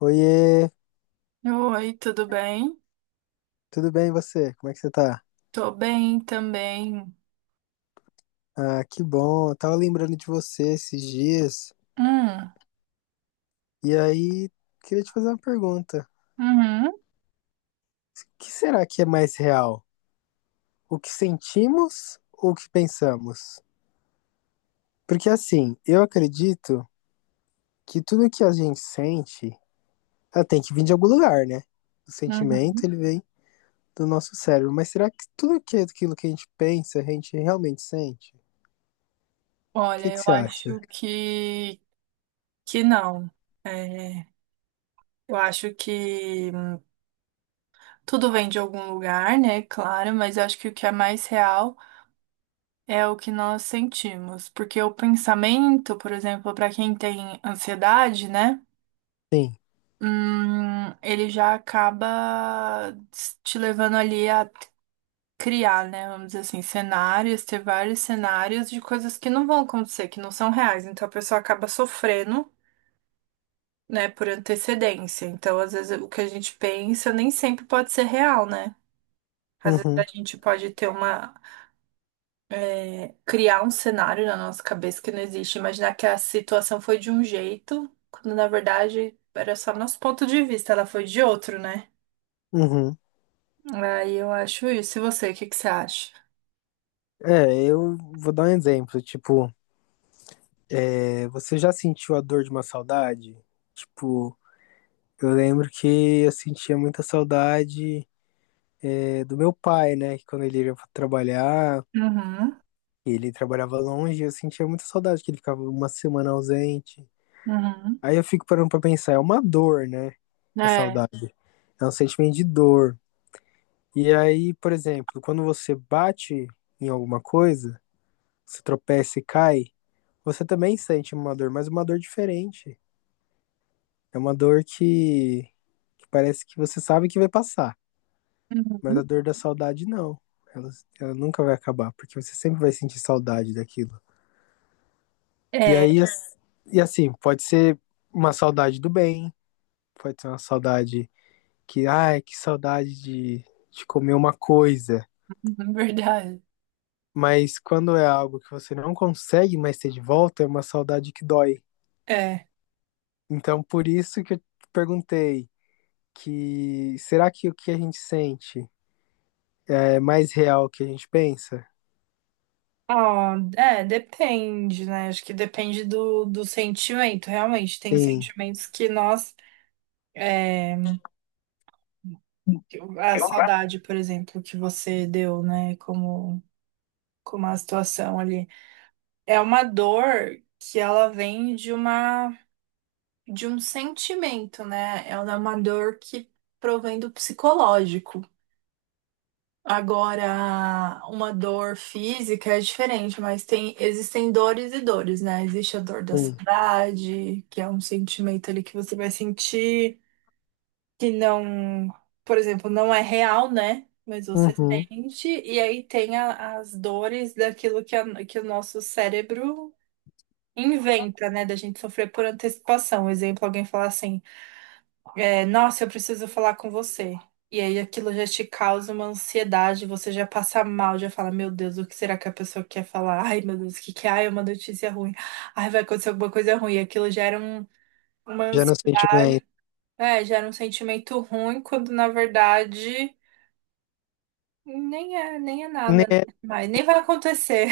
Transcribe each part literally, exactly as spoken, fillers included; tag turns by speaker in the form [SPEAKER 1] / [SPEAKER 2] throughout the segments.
[SPEAKER 1] Oiê,
[SPEAKER 2] Oi, tudo bem?
[SPEAKER 1] tudo bem e você? Como é que você tá?
[SPEAKER 2] Tô bem também.
[SPEAKER 1] Ah, que bom. Eu tava lembrando de você esses dias
[SPEAKER 2] Hum,
[SPEAKER 1] e aí queria te fazer uma pergunta.
[SPEAKER 2] uhum,
[SPEAKER 1] O que será que é mais real? O que sentimos ou o que pensamos? Porque assim, eu acredito que tudo que a gente sente, ela tem que vir de algum lugar, né? O sentimento,
[SPEAKER 2] uhum.
[SPEAKER 1] ele vem do nosso cérebro. Mas será que tudo que é aquilo que a gente pensa, a gente realmente sente? O que
[SPEAKER 2] Olha,
[SPEAKER 1] que
[SPEAKER 2] eu
[SPEAKER 1] você acha?
[SPEAKER 2] acho que que não. É, eu acho que hum, tudo vem de algum lugar, né? Claro, mas eu acho que o que é mais real é o que nós sentimos, porque o pensamento, por exemplo, para quem tem ansiedade, né?
[SPEAKER 1] Sim.
[SPEAKER 2] Hum, ele já acaba te levando ali a criar, né? Vamos dizer assim, cenários, ter vários cenários de coisas que não vão acontecer, que não são reais. Então a pessoa acaba sofrendo, né, por antecedência. Então, às vezes, o que a gente pensa nem sempre pode ser real, né? Às vezes
[SPEAKER 1] Uhum,
[SPEAKER 2] a gente pode ter uma, é, criar um cenário na nossa cabeça que não existe, imaginar que a situação foi de um jeito, quando na verdade era só nosso ponto de vista, ela foi de outro, né?
[SPEAKER 1] uhum.
[SPEAKER 2] Aí eu acho isso. E você, o que que você acha?
[SPEAKER 1] É, eu vou dar um exemplo. Tipo, é, você já sentiu a dor de uma saudade? Tipo, eu lembro que eu sentia muita saudade, é, do meu pai, né? Que quando ele ia pra trabalhar,
[SPEAKER 2] Uhum,
[SPEAKER 1] ele trabalhava longe, eu sentia muita saudade, que ele ficava uma semana ausente.
[SPEAKER 2] uhum.
[SPEAKER 1] Aí eu fico parando pra pensar, é uma dor, né? A
[SPEAKER 2] É.
[SPEAKER 1] saudade. É um sentimento de dor. E aí, por exemplo, quando você bate em alguma coisa, você tropeça e cai, você também sente uma dor, mas uma dor diferente. É uma dor que, que parece que você sabe que vai passar, mas
[SPEAKER 2] Uhum.
[SPEAKER 1] a dor da saudade não. Ela, ela nunca vai acabar, porque você sempre vai sentir saudade daquilo. E
[SPEAKER 2] É.
[SPEAKER 1] aí, as- e assim, pode ser uma saudade do bem, pode ser uma saudade que, ai, que saudade de, de comer uma coisa.
[SPEAKER 2] Uhum, verdade.
[SPEAKER 1] Mas quando é algo que você não consegue mais ter de volta, é uma saudade que dói.
[SPEAKER 2] É.
[SPEAKER 1] Então, por isso que eu te perguntei que será que o que a gente sente é mais real que a gente pensa?
[SPEAKER 2] Ah, é, depende, né? Acho que depende do, do sentimento, realmente. Tem
[SPEAKER 1] Sim,
[SPEAKER 2] sentimentos que nós. é, a saudade, por exemplo, que você deu, né? Como, como a situação ali. É uma dor que ela vem de uma, de um sentimento, né? Ela é uma dor que provém do psicológico. Agora, uma dor física é diferente, mas tem, existem dores e dores, né? Existe a dor da
[SPEAKER 1] sim.
[SPEAKER 2] saudade, que é um sentimento ali que você vai sentir, que não, por exemplo, não é real, né? Mas você
[SPEAKER 1] Uhum.
[SPEAKER 2] sente, e aí tem a- as dores daquilo que, a- que o nosso cérebro inventa, né? Da gente sofrer por antecipação. Exemplo, alguém falar assim. É, nossa, eu preciso falar com você. E aí aquilo já te causa uma ansiedade, você já passa mal, já fala, meu Deus, o que será que a pessoa quer falar? Ai, meu Deus, o que que é? Ai, é uma notícia ruim. Ai, vai acontecer alguma coisa ruim. E aquilo gera um- uma
[SPEAKER 1] Já no sentimento.
[SPEAKER 2] ansiedade, é, gera um sentimento ruim, quando na verdade nem é, nem é nada, né?
[SPEAKER 1] Né?
[SPEAKER 2] Mas nem vai acontecer.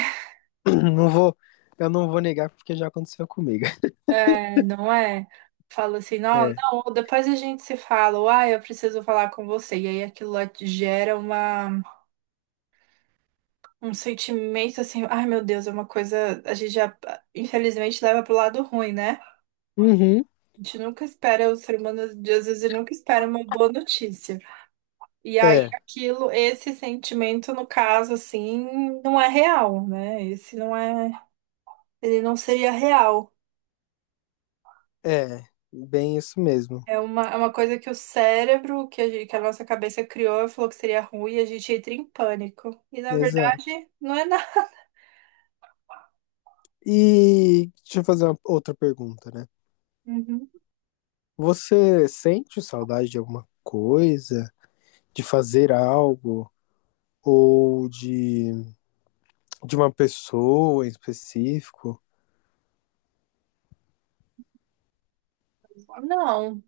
[SPEAKER 1] Não vou, eu não vou negar porque já aconteceu comigo.
[SPEAKER 2] É, não é? Fala assim, não,
[SPEAKER 1] É.
[SPEAKER 2] não, depois a gente se fala, ou, ai, eu preciso falar com você. E aí aquilo lá te gera uma. Um sentimento assim, ai meu Deus, é uma coisa. A gente já, infelizmente, leva pro lado ruim, né?
[SPEAKER 1] Uhum.
[SPEAKER 2] A gente nunca espera, o ser humano, às vezes, ele nunca espera uma boa notícia. E aí,
[SPEAKER 1] É,
[SPEAKER 2] aquilo, esse sentimento, no caso, assim, não é real, né? Esse não é. Ele não seria real.
[SPEAKER 1] é. Bem isso mesmo.
[SPEAKER 2] É uma, é uma coisa que o cérebro, que a, gente- que a nossa cabeça criou, e falou que seria ruim e a gente entra em pânico. E na
[SPEAKER 1] Exato.
[SPEAKER 2] verdade, não é nada.
[SPEAKER 1] E deixa eu fazer uma outra pergunta, né?
[SPEAKER 2] Uhum.
[SPEAKER 1] Você sente saudade de alguma coisa, de fazer algo ou de, de uma pessoa em específico?
[SPEAKER 2] Não.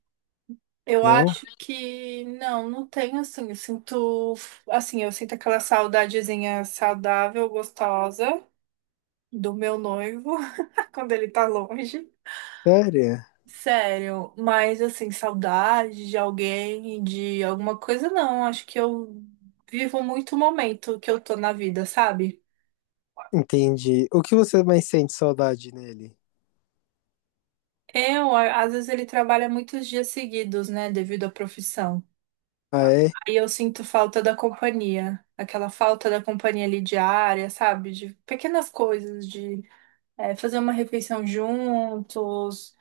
[SPEAKER 2] Eu
[SPEAKER 1] Não?
[SPEAKER 2] acho que não, não tenho assim. Eu sinto, assim, eu sinto aquela saudadezinha saudável, gostosa do meu noivo quando ele tá longe.
[SPEAKER 1] Sério?
[SPEAKER 2] Sério, mas assim, saudade de alguém, de alguma coisa, não. Acho que eu vivo muito o momento que eu tô na vida, sabe?
[SPEAKER 1] Entendi. O que você mais sente saudade nele?
[SPEAKER 2] Eu, a- às vezes ele trabalha muitos dias seguidos, né, devido à profissão.
[SPEAKER 1] Ah, é?
[SPEAKER 2] E eu sinto falta da companhia, aquela falta da companhia ali diária, sabe? De pequenas coisas, de eh, fazer uma refeição juntos,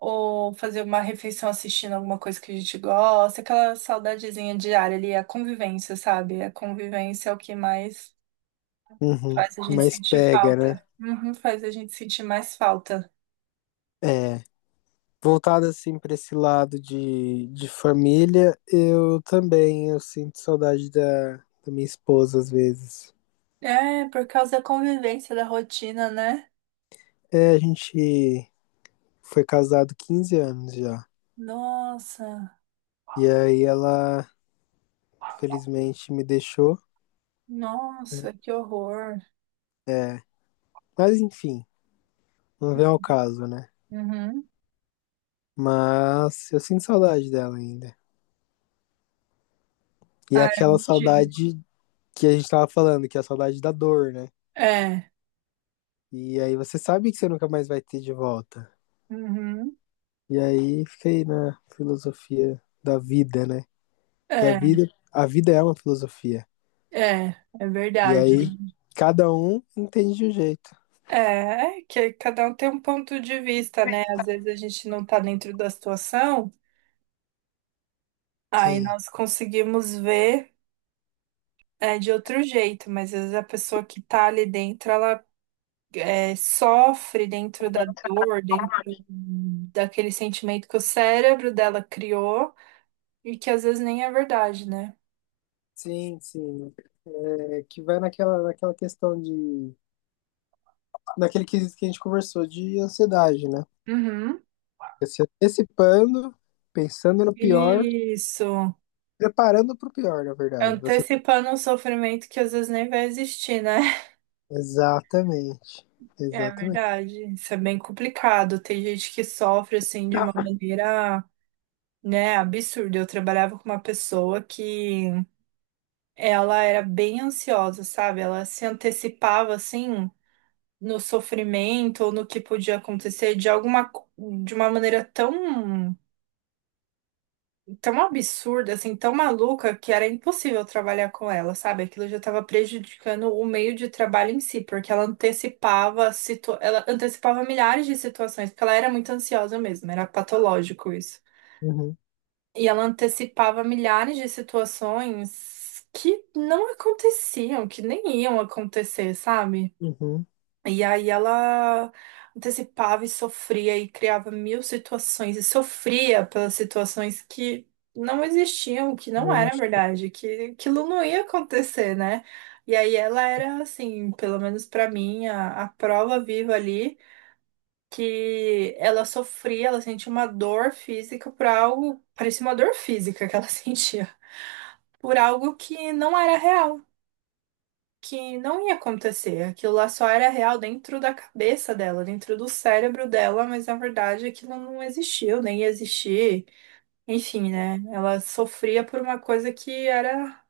[SPEAKER 2] ou fazer uma refeição assistindo alguma coisa que a gente gosta, aquela saudadezinha diária ali, a convivência, sabe? A convivência é o que mais
[SPEAKER 1] Uhum,
[SPEAKER 2] faz a gente
[SPEAKER 1] mas
[SPEAKER 2] sentir
[SPEAKER 1] pega, né?
[SPEAKER 2] falta. Uhum, faz a gente sentir mais falta.
[SPEAKER 1] É. Voltado assim para esse lado de, de família, eu também eu sinto saudade da, da minha esposa às vezes.
[SPEAKER 2] É, por causa da convivência, da rotina, né?
[SPEAKER 1] É, a gente foi casado quinze anos já.
[SPEAKER 2] Nossa,
[SPEAKER 1] E aí ela felizmente me deixou.
[SPEAKER 2] nossa, que horror.
[SPEAKER 1] É, mas enfim, não vem ao caso, né?
[SPEAKER 2] Uhum.
[SPEAKER 1] Mas eu sinto saudade dela ainda. E é
[SPEAKER 2] Ah, eu
[SPEAKER 1] aquela
[SPEAKER 2] não tive.
[SPEAKER 1] saudade que a gente tava falando, que é a saudade da dor, né?
[SPEAKER 2] É.
[SPEAKER 1] E aí você sabe que você nunca mais vai ter de volta.
[SPEAKER 2] Uhum.
[SPEAKER 1] E aí fiquei na filosofia da vida, né? Que a
[SPEAKER 2] É,
[SPEAKER 1] vida, a vida é uma filosofia.
[SPEAKER 2] é, é
[SPEAKER 1] E
[SPEAKER 2] verdade.
[SPEAKER 1] aí cada um entende de um jeito.
[SPEAKER 2] É, é que cada um tem um ponto de vista, né? Às vezes a gente não tá dentro da situação, aí
[SPEAKER 1] Sim,
[SPEAKER 2] nós conseguimos ver é, de outro jeito, mas às vezes a pessoa que tá ali dentro, ela é, sofre dentro da dor, dentro daquele sentimento que o cérebro dela criou e que às vezes nem é verdade, né?
[SPEAKER 1] sim, sim. É, que vai naquela, naquela questão de. Naquele quesito que a gente conversou de ansiedade, né?
[SPEAKER 2] Uhum.
[SPEAKER 1] Se antecipando, pensando no pior,
[SPEAKER 2] Isso.
[SPEAKER 1] preparando para o pior, na verdade. Você...
[SPEAKER 2] Antecipando um sofrimento que às vezes nem vai existir, né?
[SPEAKER 1] Exatamente.
[SPEAKER 2] É
[SPEAKER 1] Exatamente.
[SPEAKER 2] verdade. Isso é bem complicado. Tem gente que sofre assim de uma maneira, né, absurda. Eu trabalhava com uma pessoa que ela era bem ansiosa, sabe? Ela se antecipava assim no sofrimento ou no que podia acontecer de alguma co- de uma maneira tão tão absurda, assim, tão maluca, que era impossível trabalhar com ela, sabe? Aquilo já estava prejudicando o meio de trabalho em si, porque ela antecipava, situ... ela antecipava milhares de situações, porque ela era muito ansiosa mesmo, era patológico isso.
[SPEAKER 1] Uhum,
[SPEAKER 2] E ela antecipava milhares de situações que não aconteciam, que nem iam acontecer, sabe?
[SPEAKER 1] uhum.
[SPEAKER 2] E aí ela antecipava e sofria e criava mil situações e sofria pelas situações que não existiam, que não era
[SPEAKER 1] Mas-
[SPEAKER 2] verdade, que aquilo não ia acontecer, né? E aí ela era assim, pelo menos pra mim, a, a prova viva ali que ela sofria, ela sentia uma dor física por algo, parecia uma dor física que ela sentia, por algo que não era real que não ia acontecer. Aquilo lá só era real dentro da cabeça dela, dentro do cérebro dela, mas na verdade aquilo não existiu, nem ia existir. Enfim, né? Ela sofria por uma coisa que era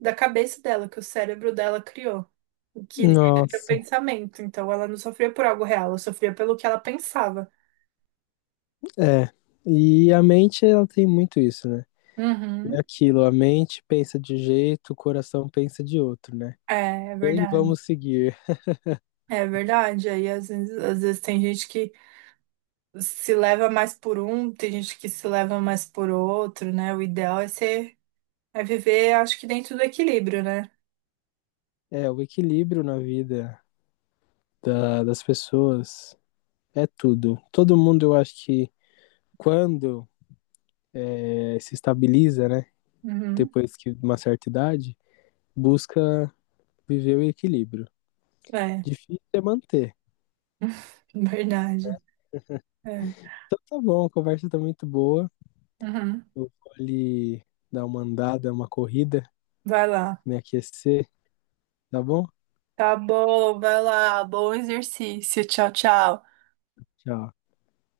[SPEAKER 2] da cabeça dela, que o cérebro dela criou. o Que era o
[SPEAKER 1] Nossa.
[SPEAKER 2] pensamento. Então ela não sofria por algo real, ela sofria pelo que ela pensava.
[SPEAKER 1] É, e a mente ela tem muito isso, né? É
[SPEAKER 2] Uhum.
[SPEAKER 1] aquilo, a mente pensa de jeito, o coração pensa de outro, né?
[SPEAKER 2] É, é
[SPEAKER 1] Quem
[SPEAKER 2] verdade.
[SPEAKER 1] vamos seguir?
[SPEAKER 2] É verdade. Aí às vezes, às vezes tem gente que se leva mais por um, tem gente que se leva mais por outro, né? O ideal é ser É viver, acho que dentro do equilíbrio, né?
[SPEAKER 1] É, o equilíbrio na vida da- das pessoas é tudo. Todo mundo, eu acho que quando é, se estabiliza, né?
[SPEAKER 2] Uhum.
[SPEAKER 1] Depois que de uma certa idade, busca viver o equilíbrio.
[SPEAKER 2] É,
[SPEAKER 1] Difícil é manter.
[SPEAKER 2] verdade. É.
[SPEAKER 1] Então tá bom, a conversa tá muito boa.
[SPEAKER 2] Uhum.
[SPEAKER 1] Eu vou ali dar uma andada, uma corrida,
[SPEAKER 2] Vai lá.
[SPEAKER 1] me aquecer, tá bom?
[SPEAKER 2] Tá bom, vai lá. Bom exercício. Tchau, tchau.
[SPEAKER 1] Tchau.